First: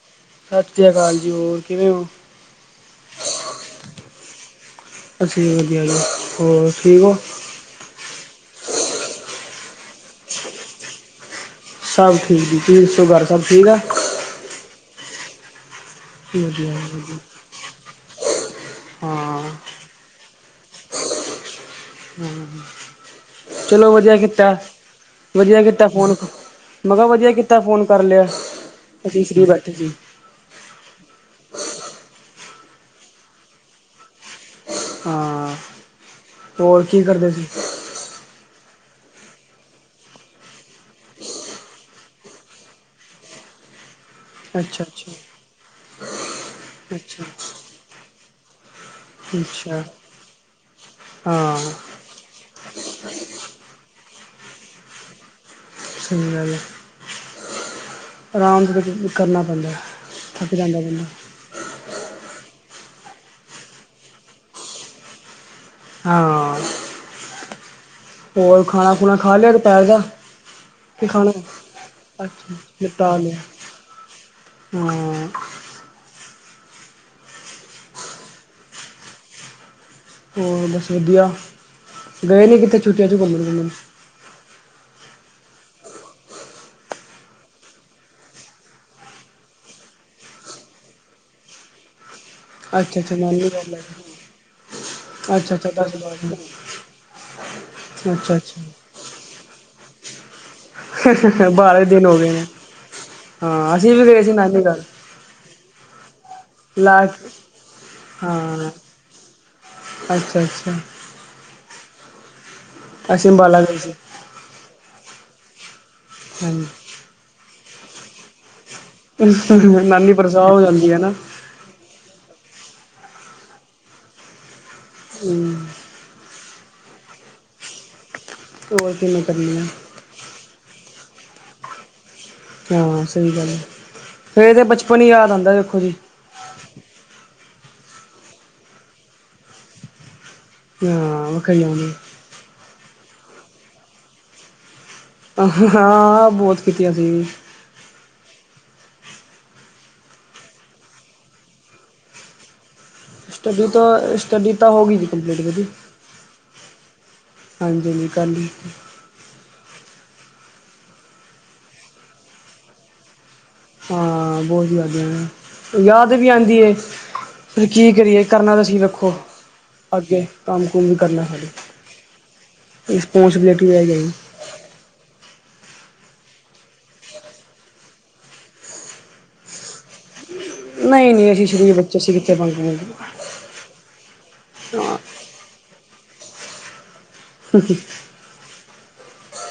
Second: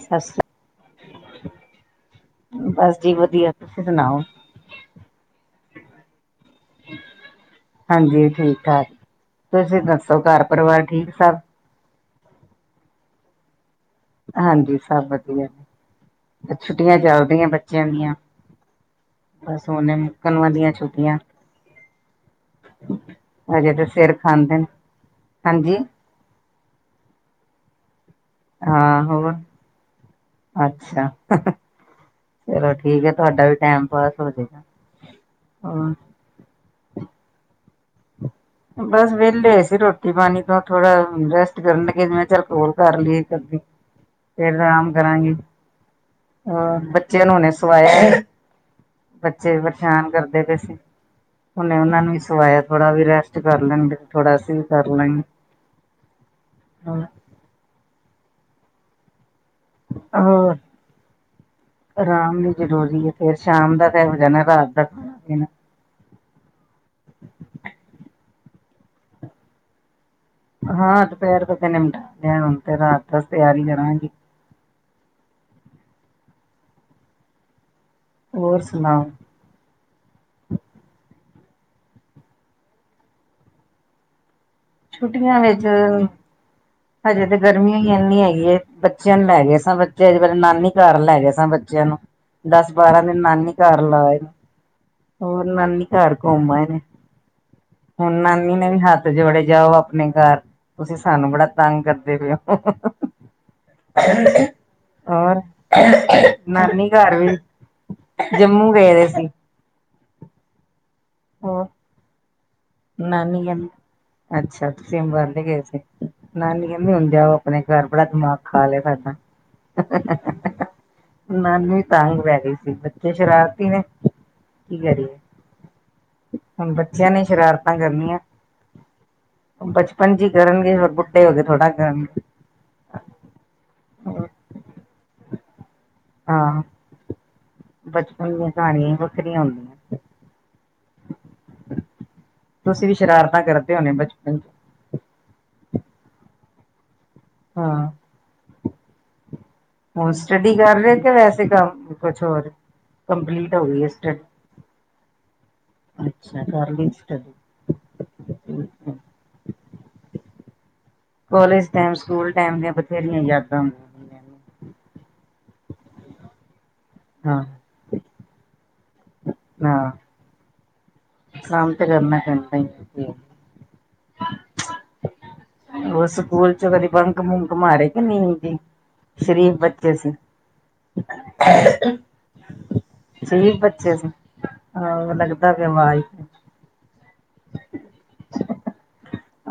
ਸਤਿ ਸ਼੍ਰੀ ਸਤਿ ਸ੍ਰੀ ਅਕਾਲ ਜੀ ਹੋਰ ਕਿਵੇਂ ਓ? ਬਸ ਜੀ ਵਧੀਆ ਤੁਸੀਂ ਸੁਣਾਓ ਅਸੀ ਵੀ ਵਧੀਆ ਜ ਹੋਰ ਠੀਕ ਹੋ। ਹਾਂਜੀ ਠੀਕ ਤੁਸੀਂ ਦੱਸੋ ਘਰ ਪਰਿਵਾਰ ਠੀਕ ਸਭ- ਸਭ ਠੀਕ ਜੀ ਤੁੀਂ ਦੱਸੋ ਘਰ ਸਭ ਠੀਕ ਅ? ਹਾਂਜੀ ਸਭ ਵਧੀਆ ਵਧੀਆ । ਜੀ ਛੁੱਟੀਆਂ ਵਧੀਆ ਚੱਲਦੀਆਂ ਬੱਚਿਆਂ ਦੀਆਂ ਹਾਂ ਬਸ ਉਹਨ ਨੂੰ ਕਣ ਦੀਆਂ ਛੁੱਟੀਆਂ ਹੂੰ। ਹਜੇ ਤੇ ਚਲੋ ਸਿਰ ਵਧੀਆ ਕੀਤਾ, ਖਾਂਦੇ ਨੇ ਵਧੀਆ ਹਾਂਜੀ ਕੀਤਾ ਫੋਨ ਮੈਂ ਕਿਹਾ ਵਧੀਆ ਕੀਤਾ। ਫੋਨ ਕਰ ਲਿਆ ਹਾਂ ਅਸੀਂ ਹੋਰ ਫ੍ਰੀ ਬੈਠੇ ਸੀ ਅੱਛਾ। ਚਲੋ ਠੀਕ ਹੈ ਤੁਹਾਡਾ ਵੀ ਟੈਮ ਪਾਸ ਹੋਜੇਗਾ। ਹਾਂ ਹੋਰ ਕੀ ਕਰਦੇ ਸੀ? ਬਸ ਵਿਹਲੇ ਸੀ ਰੋਟੀ ਪਾਨੀ ਤੋਂ ਥੋੜਾ ਰੈਸਟ ਕਰਨ ਲੱਗੇ ਜਿਵੇਂ ਚੱਲ ਕੌਲ ਕਰ ਲਈਏ। ਫਰ ਅੱਛਾ ਆਰਾਮ ਅੱਛਾ ਕਰਾਂਗੀ ਅ ਅੱਛਾ ਬੱਚਿਆਂ ਨੂੰ ਹੁਣੇੇ ਸਵਾਇਆ। ਬੱਚੇ ਅੱਛਾ ਪਰੇਸ਼ਾਨ ਕਰਦੇ ਪਏ ਸੀ। ਹਾਂ ਉਹਨੇ ਉਹਨਾ ਨੂੰ ਵੀ ਸਵਾਇਆ ਥੋੜਾ ਵੀ ਰੈਸਟ ਕਰ ਲੈਣਗੇ ਥੋੜਾ ਅਸੀਂ ਵੀ ਕਰ ਲਾਂਗੇ। ਆਰਾਮ ਦੇ ਵਿੱਚ ਕਰਨਾ ਪੈਂਦਾ ਥੱਕ ਜਾਂਦਾ ਬੰਦਾ ਹੋਰ ਰਾਮਨੀ ਜ਼ਰੂਰੀ ਹੈ ਫੇਰ ਸ਼ਾਮ ਦਾ ਇਹੋ ਜਾਣਾ ਰਾਤ ਦਾ ਖਾਣਾ ਪੀਣਾ ਹਾਂਅ। ਹੋਰ ਖਾਣਾ-ਖੁਣਾ ਖਾ ਲਿਆ ਦੁਪੇਰ ਦਾ? ਹਾਂ ਕੀ ਖਾਣਾ ਦੁਪਹਿਰ ਤੋਂ ਨਿਪਟਾ ਲਿਆ ਅੱਛਾ ਹੁਣ ਤੇ ਰਾਤ ਦਾ ਤਿਆਰੀ ਕਰਾਂਗੀ। ਹਾ ਹੋਰ ਸੁਣਾਓ? ਹੋਰ ਬਸ ਵਧੀਆ ਗਏ ਨੀ ਕਿਥੇ ਛੁੱਟੀਆਂ ਚ ਘੁੰਮਣ, ਘੁੰਮਣ? ਛੁੱਟੀਆਂ ਵਿੱਚ ਹਜੇ ਤੇ ਗਰਮੀ ਹੋਈ ਇਨੀ ਹੈਗੀ ਏ ਬੱਚਿਆਂ ਨੂੰ ਲੈ ਗਏ ਸ ਬੱਚੇ ਅਜੇ ਵੇਲੇ ਨਾਨੀ ਘਰ ਲੈ ਗਏ ਸ ਬੱਚਿਆਂ ਨੂੰ ਦਸ ਅੱਛਾ ਬਾਰਾਂ ਅੱਛਾ ਦਿਨ ਨਾਨੀ ਲੈ ਘਰ ਗਏ ਲਾਏ ਨੇ। ਹੋਰ ਅੱਛਾ ਅੱਛਾ ਨਾਨੀ ਦਸ ਬਾਰਾਂ ਘਰ ਦਿਨ ਘੁੰਮ ਆਏ ਨੇ। ਹੁਣ ਅੱਛਾ ਅੱਛਾ ਨਾਨੀ ਨੇ ਵੀ ਹੱਥ ਜੋੜੇ ਜਾ ਜਾਓ ਆਪਣੇ ਘਰ ਤੁਸੀਂ ਸਾਨੂੰ ਬੜਾ ਤੰਗ ਬਾਰਾਂ ਦਿਨ ਹੋ ਕਰਦੇ ਗਏ ਪਏ ਨੇ ਓ। ਹਾਂ ਅਸੀਂ ਵੀ ਗਏ ਸੀ ਨਾਨੀ ਘਰ ਨਾਨੀ ਲਾ ਘਰ ਕੇ। ਵੀ ਹਾਂ ਜੰਮੂ ਗਏ ਵੇ ਸੀ। ਅੱਛਾ, ਅੱਛਾ ਹਾਂ ਅਸੀਂ ਨਾਨੀ ਅੰਬਾਲਾ ਕਹਿੰਦੀ ਗਏ ਸੀ ਅੱਛਾ ਤੁਸੀ ਅਬੇ ਗਏ ਸੀ ਨਾਨੀ ਕਹਿੰਦੀ ਹੁਣ ਜਾਓ। ਆਪਣੇ ਘਰ ਬੜਾ ਦਿਮਾਗ ਕਾਲਦਾ ਹਾਂਜੀ ਨਾਨੀ ਪਰੇਸ਼ਾਨ ਹੋ ਜਾਂਦੀ ਹੈ ਨਾ ਨਾਨ ਵੀ ਤਗ ਮੈ ਗ ਸੀ ਬੱਚੇ ਸ਼ਰਾਾਰਤੀ ਨੇ। ਕੀ ਕਰੀਏ ਹੂੰ। ਹੁਣ ਬੱਚਿਆਂ ਨੇ ਸ਼ਰਾਰਤਾਂ ਕਰਨੀਆਂ ਹੋਰ ਕਿਵੇਂ ਕਰਨੀ ਆ ਬਚਪਨ ਚ ਹੀ ਕਰਨਗੇ ਹੋ ਗਏ ਥੋੜਾ ਗਰਮ ਹਾਂ ਸਹੀ ਗੱਲ ਹੈ ਫੇਰ ਤੇ ਬਚਪਨ ਹੀ ਯਾਦ ਆਉਂਦਾ ਦੇਖੋ ਜੀ ਹਾਂ। ਬਚਪਨ ਦੀਆਂ ਕਹਾਣੀਆਂ ਹੀ ਵੱਖਰੀਆਂ ਹੁੰਦੀਆਂ। ਹਾਂ ਉਹ ਖਈ ਆਦੀ ਅਸੀਂ ਵੀ ਸ਼ਰਾਰਤਾਂ ਕਰਦੇ ਹਦੇ ਬਚਪਨ ਚ। ਹਾਂ ਬਹੁਤ ਕੀਤੀਆਂ ਸੀ। ਉਹ ਸਟੱਡੀ ਕਰ ਰਹੇ ਤੇ ਵੈਸੇ ਕੰਮ ਕੁਛ ਹੋਰ ਕੰਪਲੀਟ ਹੋ ਸਟੱਡੀ ਗਈ ਹੈ ਤੋਂ ਸਟੱਡੀ ਤਾਂ ਹੋ ਗਈ ਜੀ ਕੰਪਲੀਟ ਮੇਰੀ। ਅੱਛਾ ਕਰ ਲਈ ਸਟੱਡੀ ਹਾਂਜੀ, ਹਾਂਜੀ ਕੱਲ [unintelligible] ਕੋਲਜ ਟਾਈਮ ਸਕੂਲ ਟਾਈਮ ਦੀਆਂ ਬਥੇਰੀਆਂ ਯਾਦਾਂ ਹੁੰਦੀਆਂ ਹਾਂ ਬਹੁਤ ਜ਼ਿਆਦ ਯਾਦ ਵੀ ਆਦੀ ਏ। ਹਾਂ ਫਿਰ ਕੀ ਕਰੀਏ ਕਰਨਾ ਤਾਂਸੀਂ ਰੱਖੋ ਹਾਂ ਅੱਗੇ ਕੰਮ- ਕੁਮ ਕਰਨਾ ਕੰਮ ਤੇ ਕਰਨਾ ਪੈਂਦਾ ਹੀ ਰਿਸਪੋਂਸਿਬਿਲਿਟੀ ਹੈ ਜਾਹੀ ਉਹ ਸਕੂਲ ਚ ਕਦੀ ਬੰੰਕ, ਬੰਂਕ ਮਾਰੇ ਕਿ ਨੀ ਜ ਸ਼ਰੀਫ ਬੱਚੇ ਸੀ? ਨਹੀਂ ਨਹੀਂ ਅਸੀਂ ਸ਼ਰੀਫ ਬੱਚੇ ਸੀ ਕਿੱਥੇ ਕੰਮ ਕੁਮ [unintelligible] ਬੱਚੇ ਸੀ ਹਾਂ ਹਹ ਲੱਗਦਾ ਪਿਆ ਮਾਈਕ ਤੇ ਹ ਹ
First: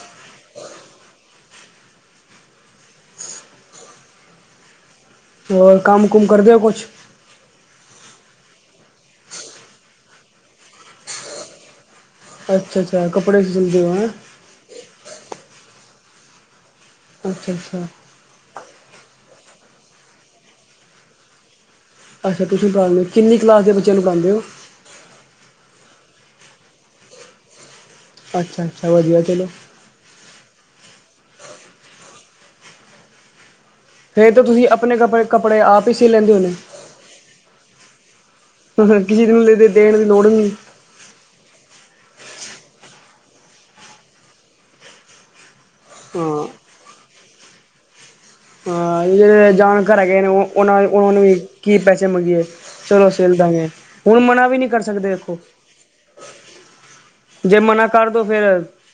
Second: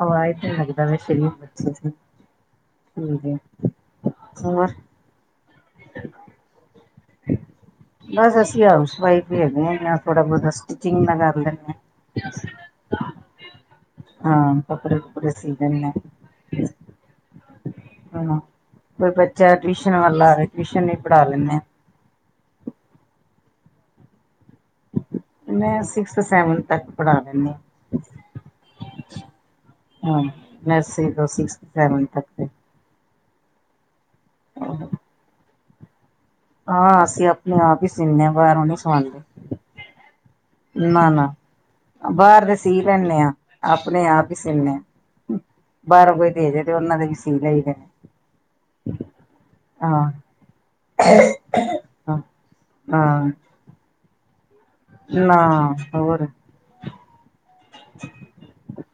ਓ ਆਇ ਲੱਗਦਾ ਵੇ ਸ਼ਰੀਫ ਬੱਚੇ ਸੀ। ਠੀਕ ਐ ਹੋਰ ਹੋਰ ਕੰਮ ਕੁਮ ਕਰਦੇ ਓ ਕੁਛ ਬਸ ਅਸੀਂ ਹਾਊਸ ਵਾਈਫ ਈ ਹੈਗੇ ਆ ਜਾ ਥੋੜਾ ਬਹੁਤਾ ਸਟਿਚਿੰਗ ਦਾ ਕਰ ਲੈਂਣੇ ਅੱਛਾ ਅੱਛਾ ਆ। ਕੱਪੜੇ ਸਿਲਦੇ ਹੋ ਹੈਂ ਹਾਂ, ਕੱਪੜੇ-ਕਪੜੇ ਸੀਜ਼ਨ ਨੇ ਅੱਛਾ-ਅੱਛਾ ਜਾ ਟਊਸ਼ਨ ਵੱਲਾ ਟਊਸ਼ਨ ਵੀ ਪੜਾ ਲੈਨੇ ਆ ਅੱਛਾ ਤੁਸੀਂ ਕਾਲ ਕਿੰਨੀ ਕਲਾਸ ਦੇ ਬੱਚਿਆਂ ਨੂੰ ਪੜਾਦੇ ਓ ਹਾਂ ਮੈਂ ਸਿਕਸਥ ਸੈਵਨਥ ਤੱਕ ਪੜ੍ਹਾ ਲੈਂਣੀ। ਅੱਛਾ-ਅੱਛਾ ਵਧੀਆ ਚਲੋ ਹਾਂ ਨਰਸਰੀ ਤੋਂ ਸਿਕਸ ਸੈਵਨ ਤੱਕ ਤੇ ਫੇਰ ਤਾਂ ਤੁਸੀਂ ਆਪਣੇ ਕੱਪੜੇ ਕੱਪੜੇ ਆਪ ਈ ਸੀ ਕੀ ਲੈਂਦੇ ਹੋਣੇ। ਹਾਂ ਅਸੀਂ ਆਪਣੇ ਆਪ ਹੀ ਸੀਨੇ ਹਾਂ ਬਾਹਰੋਂ ਕਿਸੇ ਨੂੰ ਦੇਣ ਦੀ ਲੋੜ ਨੀ ਨਾ-ਨਾ ਬਾਹਰ ਦੇ ਸੀ ਲੈਂਨੇ ਆ। ਆਪਣੇ ਆਪ ਈ ਸੀਣੇ ਆ ਬਾਰੋਂ ਕੋਈ ਹਾਂ ਦੇ ਜੇ ਤੇ ਉਹਨਾਂ ਦੇ ਵੀ ਸੀ ਲਈ ਦੇ। ਹਾਂ ਜਿਹੜੇ ਜਾਣਕਾਰ ਹੈਗੇ ਨੇ ਉਹ ਉਹਨਾਂ ਨੂੰ ਵੀ ਕੀ ਪੈਸੇ ਹਾਂ ਮੰਗੀਏ ਚਲੋ ਹਾਂ ਸਿਲ ਦਾਂਗੇ। ਹੁਣ ਮਨਾ ਵੀ ਨੀ ਕਰ ਸਕਦੇ ਅਖੌ ਨਾ ਹੋਰ ਜੇ ਮਨਾ ਕਰਦੋ ਫੇਰ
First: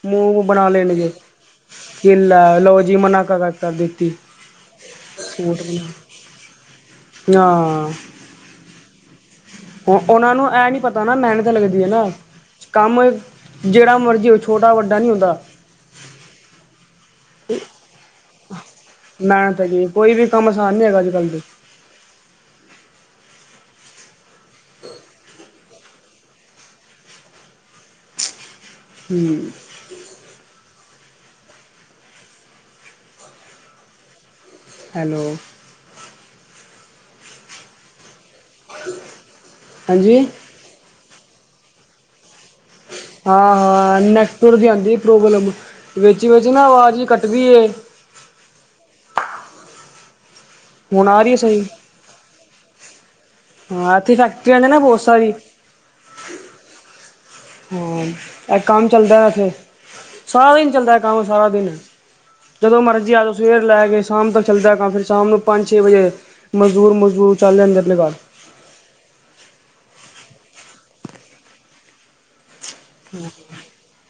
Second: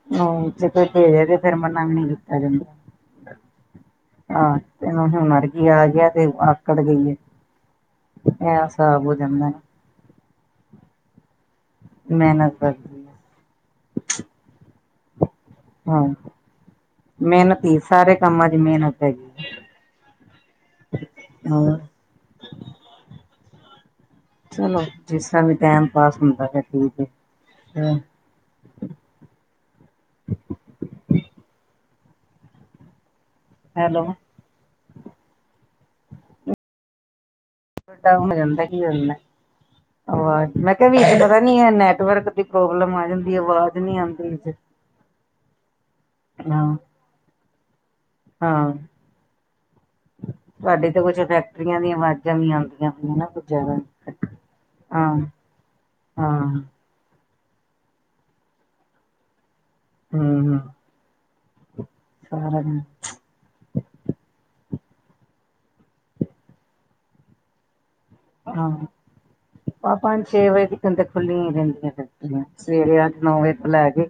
ਮੂੰਹ ਨੂੰ ਜੇ ਬਣਾ ਕੋਈ ਲੈਣਗੇ ਭੇਜੇ ਤੇ ਫਿਰ ਮਨਾ ਵੀ ਨਹੀਂ ਕਿ ਕੀਤਾ ਲੈ ਲਓ ਜਾਂਦਾ ਜੀ ਮਨਾ ਕਰਾ ਤਾ ਦਿਤੀ ਤੇ ਹੁਣ ਨਾਟਕੀ ਆ ਗਿਆ ਤੇ ਆਕੜ ਗਈ ਐ ਹਾਂ ਐਹ ਸਾਬ ਹੋ ਜਾਂਦਾ ਨਾ ਉਹਨਾਂ ਨੂੰ ਐ ਨੀ ਪਤਾ ਨਾ ਮੈਨ ਲੱਗਦੀ ਐ ਨਾ ਮਿਹਨਤ ਕੰਮ ਕਰਦੀ ਹੈ ਜਿਹੜਾ ਮਰਜ਼ੀ ਹੋ ਛੋਟਾ ਵੱਡਾ ਨਈ ਹੁੰਦਾ ਹਾਂ ਮੇਨਤ ਈ ਸਾਰੇ ਕੰਮਾਂ ਚ ਮੇਨਤ ਐ ਮਿਹਨਤ ਹੈਗੀ ਕੋਈ ਵੀ ਕੰਮ ਆਸਾਨ ਨਹੀਂ ਹੈਗਾ ਅੱਜ ਕੱਲ੍ਹ ਦੇ ਚਲੋ ਜਿਸ ਤਰ੍ਹਾਂ ਵੀ ਟੈਮ ਪਾਸ ਹੁੰਦਾ ਐ ਠੀਕ ਐ ਹਮ ਹੈਲੋ ਹੈਲੋ ਹੋ ਜਾਂਦਾ ਕੀ ਹੁੰਦਾ, ਹਾਂਜੀ ਆਵਾ ਮੈਂ ਕਿਹਾ ਵੀ ਨੈਟਵਰਕ ਨੀ ਹੈ ਨੈਟਵਰਕ ਪ੍ਰੋਬਲਮ ਆ ਜਾਂਦੀ ਹਾਂ-ਹਾਂ ਨੈੱਟਵਰ ਦੀ ਆਂਦੀ ਪ੍ਰੋਬਲਮ ਵਿੱਚ ਵਿੱਚ ਹਾਂ ਨਾ ਅਵਾਜ਼ ਕੱਟਦੀ ਐ। ਹਾਂ, ਤੁਹਾਡੇ ਤੇ ਹੁਣ ਕੁਛ ਆ ਰਹੀ ਹੈ ਸਹੀ ਫੈਕਟਰੀਆਂ ਦੀਆ ਆਵਾਜਾਂ ਵੀ ਆਂਦੀ [inaudible] ਹਾਂ, ਇਥੇ ਫੈਕਟਰੀਆ ਨੇ ਨਾ ਬੋਤ ਸਾਰੀ। ਹਾਂ, ਹਾਂ, ਇਹ ਕੰਮ ਚੱਲਦਾ ਇੱਥੇ ਸਾਰਾ ਹੂੰ। ਦਿਨ ਚੱਲਦਾ ਐਹ ਕੰਮ, ਸਾਰਾ ਦਿਨ। ਸਾਰਾ ਦਿਨ ਜਦੋਂ ਮਰਜ਼ੀ ਆ ਜਾਓ ਸਵੇਰ ਲੈ ਕੇ ਸ਼ਾਮ ਤਕ ਚੱਲਦਾ ਐ ਹਾ ਫਿਰ ਸ਼ਾਮ ਨੂੰ ਪੰਜ ਛੇ ਵਜੇ ਮਜ਼ਦੂਰ ਮਜ਼ਦੂਰ ਚਲ ਲੈਂਦੇ ਅਪਣੇ ਘਰ ਹਾਂ ਪੰਜ ਛੇ ਵਜੇ ਤੀਕਣ ਤੇ ਖੁੱਲੀਆਂ ਰਹਿੰਦੀਆਂ ਫੈਕਟਰੀਆਂ ਸਵੇਰੇ ਅੱਠ ਨੌ ਵਜੇ ਤੋਂ ਲੈ ਕੇ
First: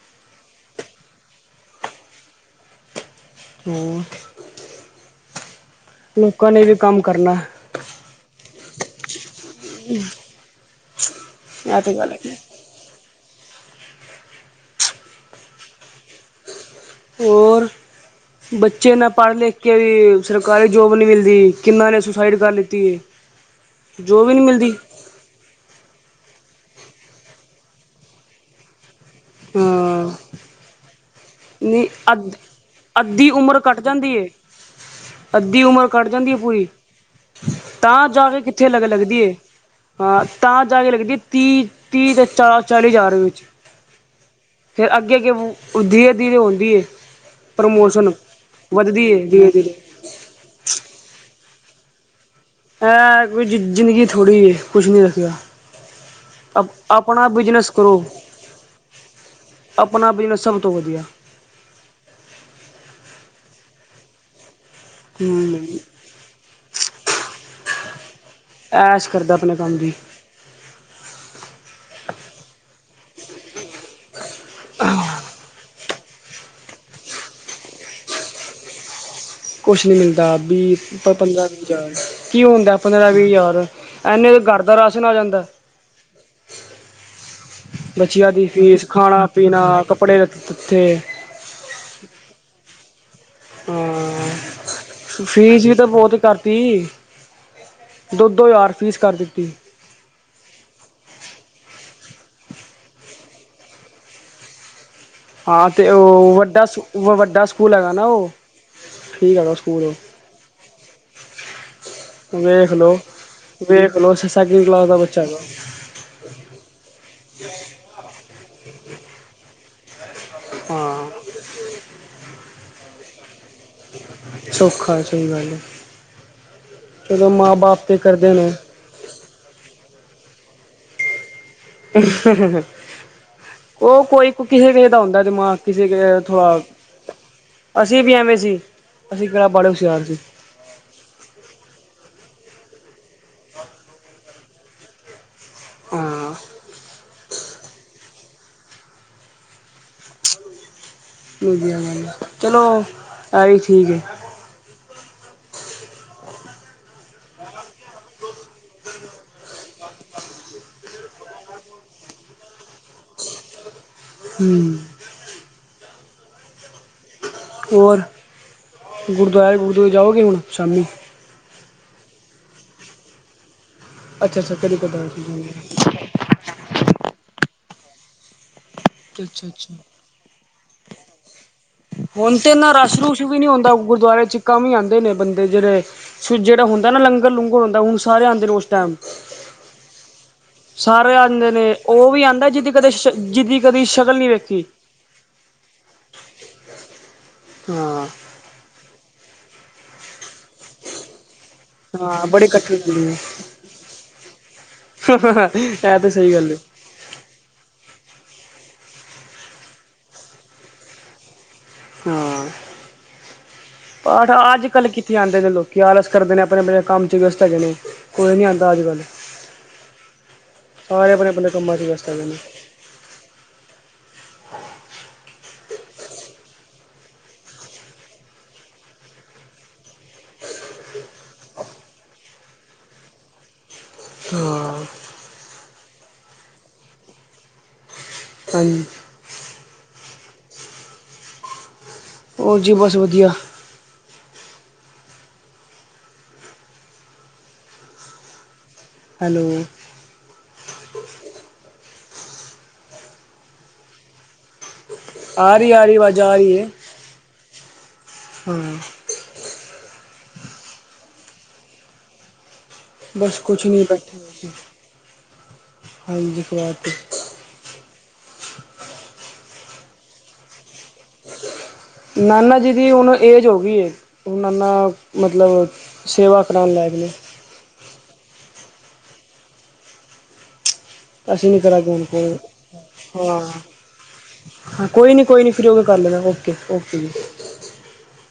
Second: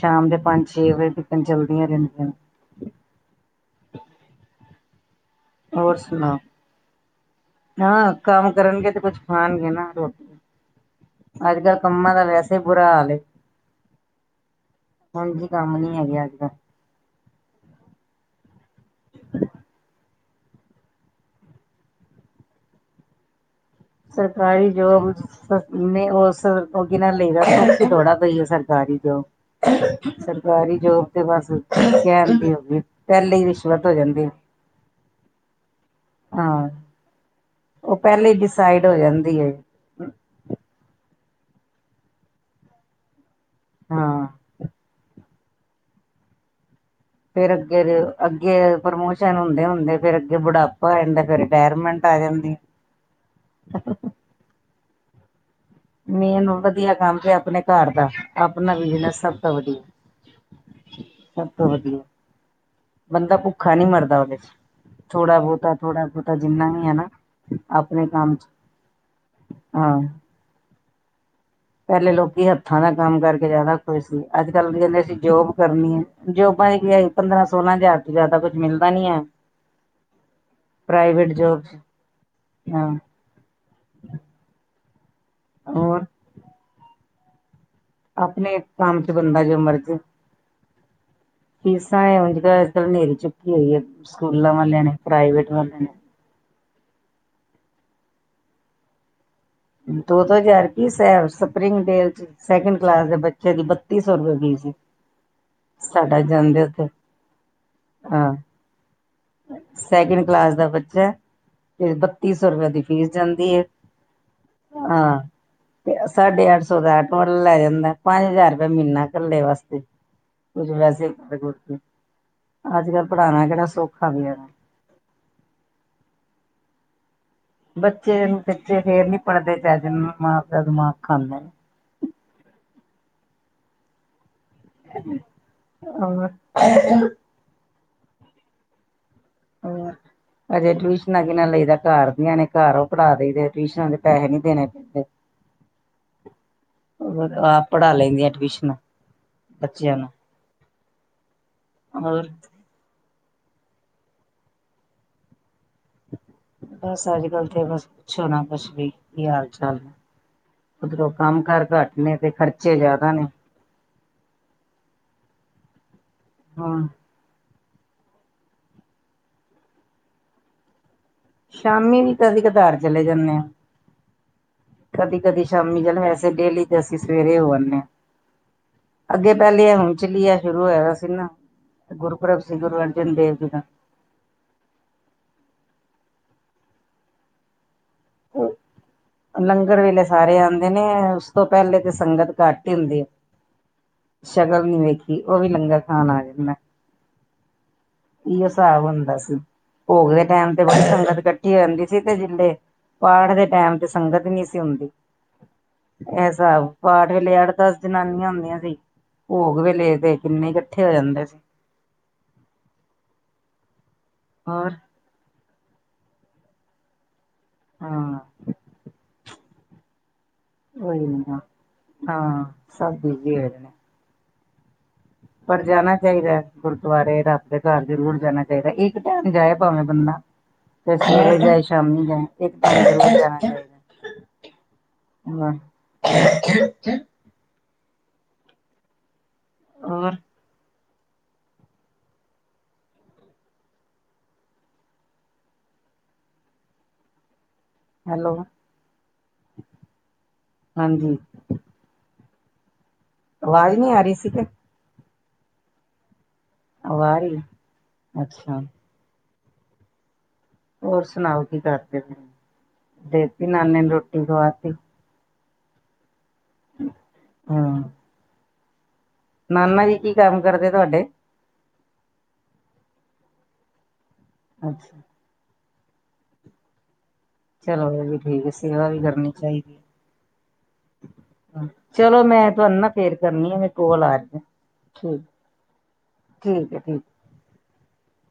ਸ਼ਾਮ ਦੇ ਪੰਜ ਛੇ ਵਜੇ ਤੀਕਣ ਚਲਦੀਆਂ ਰਹਿੰਦੀਆਂ। ਹੋਰ ਹੋਰ ਸੁਣਾਓ? ਲੋਕਾਂ ਨੇ ਵੀ ਕੰਮ ਕਰ ਹਾਂ, ਕੰਮ ਕਰਨਗੇ ਤੇ ਕੁਛ ਖਾਣਗੇ ਨਾ ਰੋ ਅੱਜ ਕੱਲ੍ਹ ਇਹ ਤੇ ਗੱਲ ਕੰਮਾਂ ਦਾ ਹੈਗੀ ਵੈਸੇ ਬੁਰਾ ਹਾਲ ਐ। ਹਾਂਜੀ, ਕੰਮ ਨੀ ਹੈਗੇ ਅੱਜ ਕੱਲ ਔਰ ਬੱਚੇ ਨਾ ਪੜ੍ਹ ਲਿਖ ਕੇ ਵੀ ਸਰਕਾਰੀ ਜੋਬ ਨੀ ਮਿਲਦੀ ਕਿਨਾਂ ਨੇ ਸੁਸਾਈਡ ਕਰ ਲਿੱਤੀ ਹੈ ਜੋਬ ਹੀ ਨਹੀਂ ਸਰਕਾਰੀ ਮਿਲਦੀ ਜੋੌਬ ਨੇ ਸਰ ਉਹ ਕਿ ਨਾਲ ਲਦਾ ਥੋੜਾ ਦਈਓ ਸਰਕਾਰੀ ਜੋ ਹਾਂ ਸਰਕਾਰੀ ਜੋ ਤੇ ਬਸ ਨੀ ਕਹਿ ਅੱਧ ਦੀ ਹੋ ਅੱਧੀ ਪਹਿਲੇ ਉਮਰ ਕੱਟ ਰਿਸ਼ਵਤ ਹੋ ਏ ਜਾਂਦੀ ਅੱਧੀ ਉਮਰ ਘਟ ਜਾਂਦੀ ਹੈ ਪੂਰੀ ਹਾਂ। ਉਹ ਤਾਂ ਜਾ ਪਹਿਲੇ ਹੀ ਕੇ ਕਿੱਥੇ ਲਗ ਡਿਸਾਈਡ ਹੋ ਲੱਗਦੀ ਜਾਂਦੀ ਹੈ ਹਾਂ ਤਾਂ ਜਾ ਕੇ ਲੱਗਦੀ ਅੱਗੇ ਹਾਂ ਅੱਗੇ ਤੇ ਆਉਦੀ ਏ ਫੇਰ ਅੱਗੇ ਪ੍ਰਮੋਸ਼ਨ ਅੱਗੇ ਵੱਧਦੀ ਏ ਪ੍ਰਮੋਸ਼ਨ ਧੀਰੇ ਹੁੰਦੇ ਧੀਰੇ ਹੁੰਦੇ ਫੇਰ ਅੱਗੇ ਬੁਢਾਪਾ ਜਾਂਦਾ ਫਿਰ ਵੈਰਮਟ ਹੈ ਕੋਈ ਜ਼ਿੰਦਗੀ ਥੋੜੀ ਹੈ ਕੁਛ ਨੀ ਰੱਖਿਆ ਮੇਨੂੰ ਵਧੀਆ ਕੰਮ ਆਪਣਾ ਤੇ ਆਪਣੇ ਬਿਜਨਸ ਘਰ ਕਰੋ ਦਾ ਆਪਣਾ ਬਿਜਨਸ ਸਭ ਤੋਂ ਵਧੀਆ ਆਪਣਾ ਬਿਜਨਸ ਸਭ ਤੋਂ ਵਧੀਆ ਸਭ ਤੋਂ ਵਧੀਆ ਬੰਦਾ ਭੁੱਖਾ ਔਖਾ ਨੀ ਮਰਦਾ ਉਹਦੇ ਚ ਥੋੜਾ ਬਹੁਤਾ ਹੂੰ ਥੋੜਾ ਬਹੁਤਾ ਜਿੰਨਾ ਵੀ ਹੈ ਨਾ ਆਪਣੇ ਕੰਮ ਚ ਐਸ਼ ਕਰਦਾ ਆਪਣੇ ਕੰਮ ਦੀ ਹਾਂ ਪਹਿਲੇ ਲੋਕੀ ਹੱਥਾਂ ਦਾ ਕੰਮ ਕਰਕੇ ਜ਼ਿਆਦਾ ਖੁਸ਼ ਸੀ ਅੱਜ ਕੱਲ ਕਹਿੰਦੇ ਅਸੀਂ ਜੋਬ ਕਰਨੀ ਹੈ ਜੋਬਾਂ ਦੀ ਵੀ ਆ ਪੰਦਰਾਂ ਸੋਲਾਂ ਹਜ਼ਾਰ ਤੋਂ ਜ਼ਿਆਦਾ ਕੁੱਛ ਮਿਲਦਾ ਨੀ ਹੈ ਕੁਛ ਨੀ ਮਿਲਦਾ ਵੀਹ ਪ੍ਰਾਈਵੇਟ ਪੰਦਰਾਂ ਵੀਹ ਜੋਬ ਚ ਹਜ਼ਾਰ ਕੀ ਹੁੰਦਾ ਹਾਂ ਪੰਦਰਾਂ ਵੀਹ ਹਜ਼ਾਰ ਐਨੇ ਦੇ ਗਰ ਦਾ ਰਾਸ਼ਨ ਆ ਜਾਂਦਾ ਹੋਰ ਬੱਚਿਆਂ ਦੀ ਆਪਣੇ ਫੀਸ ਕੰਮ ਚ ਖਾਣਾ ਬੰਦਾ ਪੀਣਾ ਕੱਪੜੇ ਉਥੇ ਫੀਸਾ ਹਝ ਕ ਹਨੇਰੀ ਚੁੱਕੀ ਹੋਈ ਐ। ਹਾਂ ਸਕੂਲਾਂ ਵਾਲਿਆਂ ਨੇ ਪ੍ਰਾਈਵੇਟ ਵਾਲਿਆਂ ਨੇ ਤੀਹ ਦੋ ਦੋ ਹਜ਼ਾਰ ਫੀਸ ਕਰ ਦਿੱਤੀ ਦੋ ਦੋ ਹਜ਼ਾਰ ਕੀ ਸ ਸਪਰਿੰਗ ਡੇਲ ਸੈਕਿੰਡ ਕਲਾਸ ਦੇ ਬੱਚੇ ਦੀ ਬੱਤੀ ਸੌ ਰੁਪਏ ਫੀਸ ਸੀ ਹਾਂ ਤੇ ਉਹ ਵੱਡਾ ਵੱਡਾ ਸਕੂਲ ਹੈਗਾ ਨਾ ਉਹ ਹਾਂ ਠੀਕ ਹੈਗਾ ਸਕੂਲ ਉਹ ਸੈਕਿੰਡ ਕਲਾਸ ਦਾ ਬੱਚਾ ਤੇ ਬੱਤੀ ਸੌ ਰੁਪਏ ਵੇਖ ਦੀ ਲਓ ਫੀਸ ਜਾਂਦੀ ਹੈ ਵੇਖ ਲਓ ਸੈਕਿੰਡ ਕਲਾਸ ਦਾ ਹਾਂ ਬੱਚਾ ਤੇ ਸਾਢੇ ਅੱਠ ਸੌ ਦਾ ਟੋਟਲ ਲੈ ਜਾਂਦਾ ਪੰਜ ਹਜ਼ਾਰ ਰੁਪਆ ਮਹੀਨਾ ਘੇ ਵਾਸਤੇ ਕੁ ਵੈਸੇ ਹਾਂ ਅੱਜ ਕੱਲ ਪੜ੍ਹਾਉਣਾ ਕਿਹੜਾ ਸੌਖਾ ਪਿਆ ਸੌਖਾ ਸਈ ਗੱਲ ਚਲੋ ਮਾਂ ਬਾਪ ਤੇ ਬੱਚੇ ਕਰਦੇ ਨੇ ਨੂੰੱਚੇ ਫੇਰ ਨੀ ਪੜ੍ਹਦੇ ਚ ਜਿ ਮਾਂ ਪਿਓ ਦਾ ਦਿਮਾਗ ਖਾਂਦੇ ਨੇ ਉਹ ਕੋਈ ਕਿਸੇ ਕਿਸੇ ਦਾ ਹੁੰਦਾ ਦਿਮਾਗ ਹੋਰ ਕਿਸੇਥ ਅਸੀਂ ਵੀ ਐਵੇਂ ਸੀ ਅਸੀਂ ਕਿਹੜਾ ਬਾਲੇ ਹਮ ਹੁਸ਼ਿਆਰ ਸੀ। ਅਜੇ ਟਿਊਸ਼ਨਾਂ ਕਿਨਾਂ ਲਈਦਾ ਘਰ ਦੀਆਂ ਨੇ ਘਰ ਪੜ੍ਹਾ ਦੇਦੇ ਟਿਊਸ਼ਨਾਂ ਦੇ ਪੈਸੇ ਨੀ ਦੇਣੇ ਪੈਂਦੇ ਹਾਂ ਪੜਾ ਲੈਂਦੀਆਂ ਬੱਚਿਆਂ ਨੂੰ ਧਆ ਹੋਰ ਚਲੋ ਐ ਵੀ ਠੀਕ ਹੈ ਬਸ ਅੱਜ ਕੱਲ ਤੇ ਬਸ ਪੁੱਛੋ ਨਾ ਕੁਛ ਵੀ ਕੀ ਹਾਲ ਚਾਲ ਉਧਰੋਂ ਕੰਮ ਕਾਰ ਘੱਟ ਨੇ ਤੇ ਖਰਚੇ ਜ਼ਿਆਦਾ ਨੇ ਹਮ ਹਾਂ ਰ ਗੁਰਦੁਆਰੇ ਗੁਰਦੁਆਰੇ ਜਾਓਗੇ ਹੁਣ ਸ਼ਾਮੀ ਸ਼ਾਮੀ ਵੀ ਤਾਂ ਅਸੀਂ ਕਧਾਰ ਚਲੇ ਜਾਂਦੇ ਹਾਂ ਅੱਛਾ-ਅੱਛਾ ਕਦੇ ਕਦਾਰ ਕਦੀ ਕਦੀ ਸ਼ਾਮੀ ਚੱਲ ਵੈਸੇ ਡੇਲੀ ਤੇ ਅਸੀਂ ਸਵੇਰੇ ਹੋ ਆਦੇ ਹਾਂ ਅੱਗੇ ਪਹਿਲੇ ਅੱਛਾ-ਅੱਛਾ ਹੁਣ ਚਲੀਆ ਸ਼ੁਰੂ ਹੋਇਆ ਸੀ ਨਾ ਹੁਣ ਗੁਰਪੁਰਬ ਤੇ ਸੀ ਇਨਾ ਗੁਰੂ ਰਸ਼ ਅਰਜਨ ਰੁਸ਼ ਦੇਵ ਵੀ ਨੀ ਜੀ ਦਾ ਹੁੰਦਾ ਗੁਰਦੁਆਰੇ ਚਕਾਂ ਵੀ ਆਉਂਦੇ ਨੇ ਬੰਦੇ ਜਿਹੜੇ ਜਿਹੜਾ ਹੁੰਦਾ ਨਾ ਲੰਗਰ ਲੂੰਗਰ ਹੁੰਦਾ ਹੁਣ ਸਾਰੇ ਆਉਂਦੇ ਨੇ ਉਸ ਟਾਈਮ ਲੰਗਰ ਵੇਲੇ ਸਾਰੇ ਆਉਂਦੇ ਨੇ ਸਾਰੇ ਉਸ ਤੋਂ ਆਂਦੇ ਨੇ ਪਹਿਲੇ ਤੇ ਉਹ ਵੀ ਸੰਗਤ ਆਂਦਾ ਘੱਟ ਜਿਹਦੀ ਹੀ ਕਦੇ ਹੁੰਦੀ ਆ ਜਿਹਦੀ ਕਦੀ ਵੇਖੀ। ਸ਼ਕਲ ਨੀ ਵੇਖੀ ਉਹ ਵੀ ਲੰਗਰ ਖਾਣਾ ਆ ਜਾਂਦਾ ਹਾਂ-ਹਾਂ ਇਹੋ ਹਿਸਾਬ ਹੁੰਦਾ ਸੀ। ਭੋਗ ਦੇ ਟੈਮ ਤੇ ਬੜੀ ਸੰਗਤ ਇਕੱਠੀ ਹੋ ਜਾਂਦੀ ਸੀ ਤੇ ਬੜੇ ਜਿਥੇ ਇਕੱਠੇ ਹੁੰਦੇ ਨੇ। ਪਾਠ ਦੇ ਟੈਮ ਸੰਗਤ ਨਹੀਂ ਸੀ ਹੁੰਦੀ। ਇਹ ਤਾਂ ਸਹੀ ਇਹਸ ਗੱਲ ਏ ਪਾਠ ਵੇਲੇ ਅੱਠ ਦਸ ਜਨਾਨੀਆਂ ਹੁੰਦੀਆਂ ਸੀ। ਭੋਗ ਵੇਲੇ ਤੇ ਕਿੰਨੇ ਇਕੱਠੇ ਹੋ ਜਾਂਦੇ ਸੀ। ਹਾਂ ਪਾਠ ਅੱਜ ਹੋਰ ਕੱਲ੍ਹ ਕਿੱਥੇ ਆਉਂਦੇ ਨੇ ਲੋਕ ਕੀ ਹਾਲ ਅਲਸ ਕਰਦੇ ਨੇ ਆਪਣੇ ਕੰਮ 'ਚ ਵੀਅਸਤ ਹੈਗੇ ਨੇ ਹਾਂ ਕੋਈ ਨਹੀਂ ਆਂਦਾ ਅੱਜ ਕੱਲ ਉਹੀ ਨੀ ਕੰਮਾਂ 'ਚ ਵਿਅਸਤ ਹੈਗੇ ਨੇ ਹਾਂ ਸਭ ਬੀਜੀ ਹੋਏ ਨੇ। ਹ ਪਰ ਜਾਣਾ ਚਾਹੀਦਾ ਗੁਰਦੁਆਰੇ ਰਬ ਦੇ ਘਰ ਜ਼ਰੂਰ ਜਾਣਾ ਚਾਹੀਦਾ ਇੱਕ ਟਾਈਮ ਜਾਇ ਭਾਵੇਂ ਬੰਦਾ ਤੇ ਸਵੇਰੇ ਜਾਏ ਸ਼ਾਮੀ ਜਾਏ ਇਕ ਟਾਈਮ ਜਰੂਰ ਜਾਣਾ ਚਾਹੀਦਾ। ਹਾਂ [inaudible] ਹਾਂਜੀ। ਔਰ ਔਰ ਜੀ ਬਸ ਵਧੀਆ ਹੈਲੋ ਹੈਲੋ ਹਾਂਜੀ ਆਵਾਜ ਨਹੀ ਆ ਰਹੀ ਸੀ ਤੇ ਆ ਰਹੀ ਆ ਰਹੀ ਵਜਾ ਆ ਰਹੀ ਏ। ਉਹ ਆ ਰਹੀ ਹੈ? ਅੱਛਾ ਹੋਰ ਸੁਣਾਓ ਕੀ ਕਰਦੇ ਫ ਬਸ ਦੇਤੀ ਕੁਛ ਨਾਨੇ ਨਹੀਂ ਨੇ ਬੈਠੇ ਰੋਟੀ ਹੋਏ ਸੀ ਖਵਾਤੀ। ਹਾਂਜੀ [unintelligible] ਹਮ ਨਾਨਾ ਜੀ ਕੀ ਕੰਮ ਕਰਦੇ ਤੁਹਾਡੇ ਨਾਨਾ ਜੀ ਦੀ ਹੁਣ ਏਜ ਹੋ ਗਈ ਨਾਨਾ ਅੱਛਾ ਮਤਲਬ ਸੇਵਾ ਕਰਾਉਣ ਲੈ ਗਏ। ਚਲੋ ਇਹ ਵੀ ਠੀਕ ਆ ਸੇਵਾ ਵੀ ਕਰਨੀ ਚਾਹੀਦੀ ਅਸੀਂ ਨਹੀਂ ਏ। ਕਰਾਂਗੇ ਹੁਣ ਚਲੋ ਕੋਲ ਮੈਂ ਤੁਹਾਨੂੰ ਨਾ ਫੇਰ ਹਾਂ ਕਰਨੀ ਆ ਮੇ ਕੋਲ ਆ ਰਹੀ। ਹਾਂ ਕੋਈ ਠੀਕ ਨਹੀਂ ਕੋਈ ਨਹੀ ਫਰੀ ਹੋ ਕੇ ਕਰ ਲੈਣਾ ਓਕੇ- ਠੀਕ ਹੈ ਓਕੇ ਠੀਕ ਜੀ। [inaudible]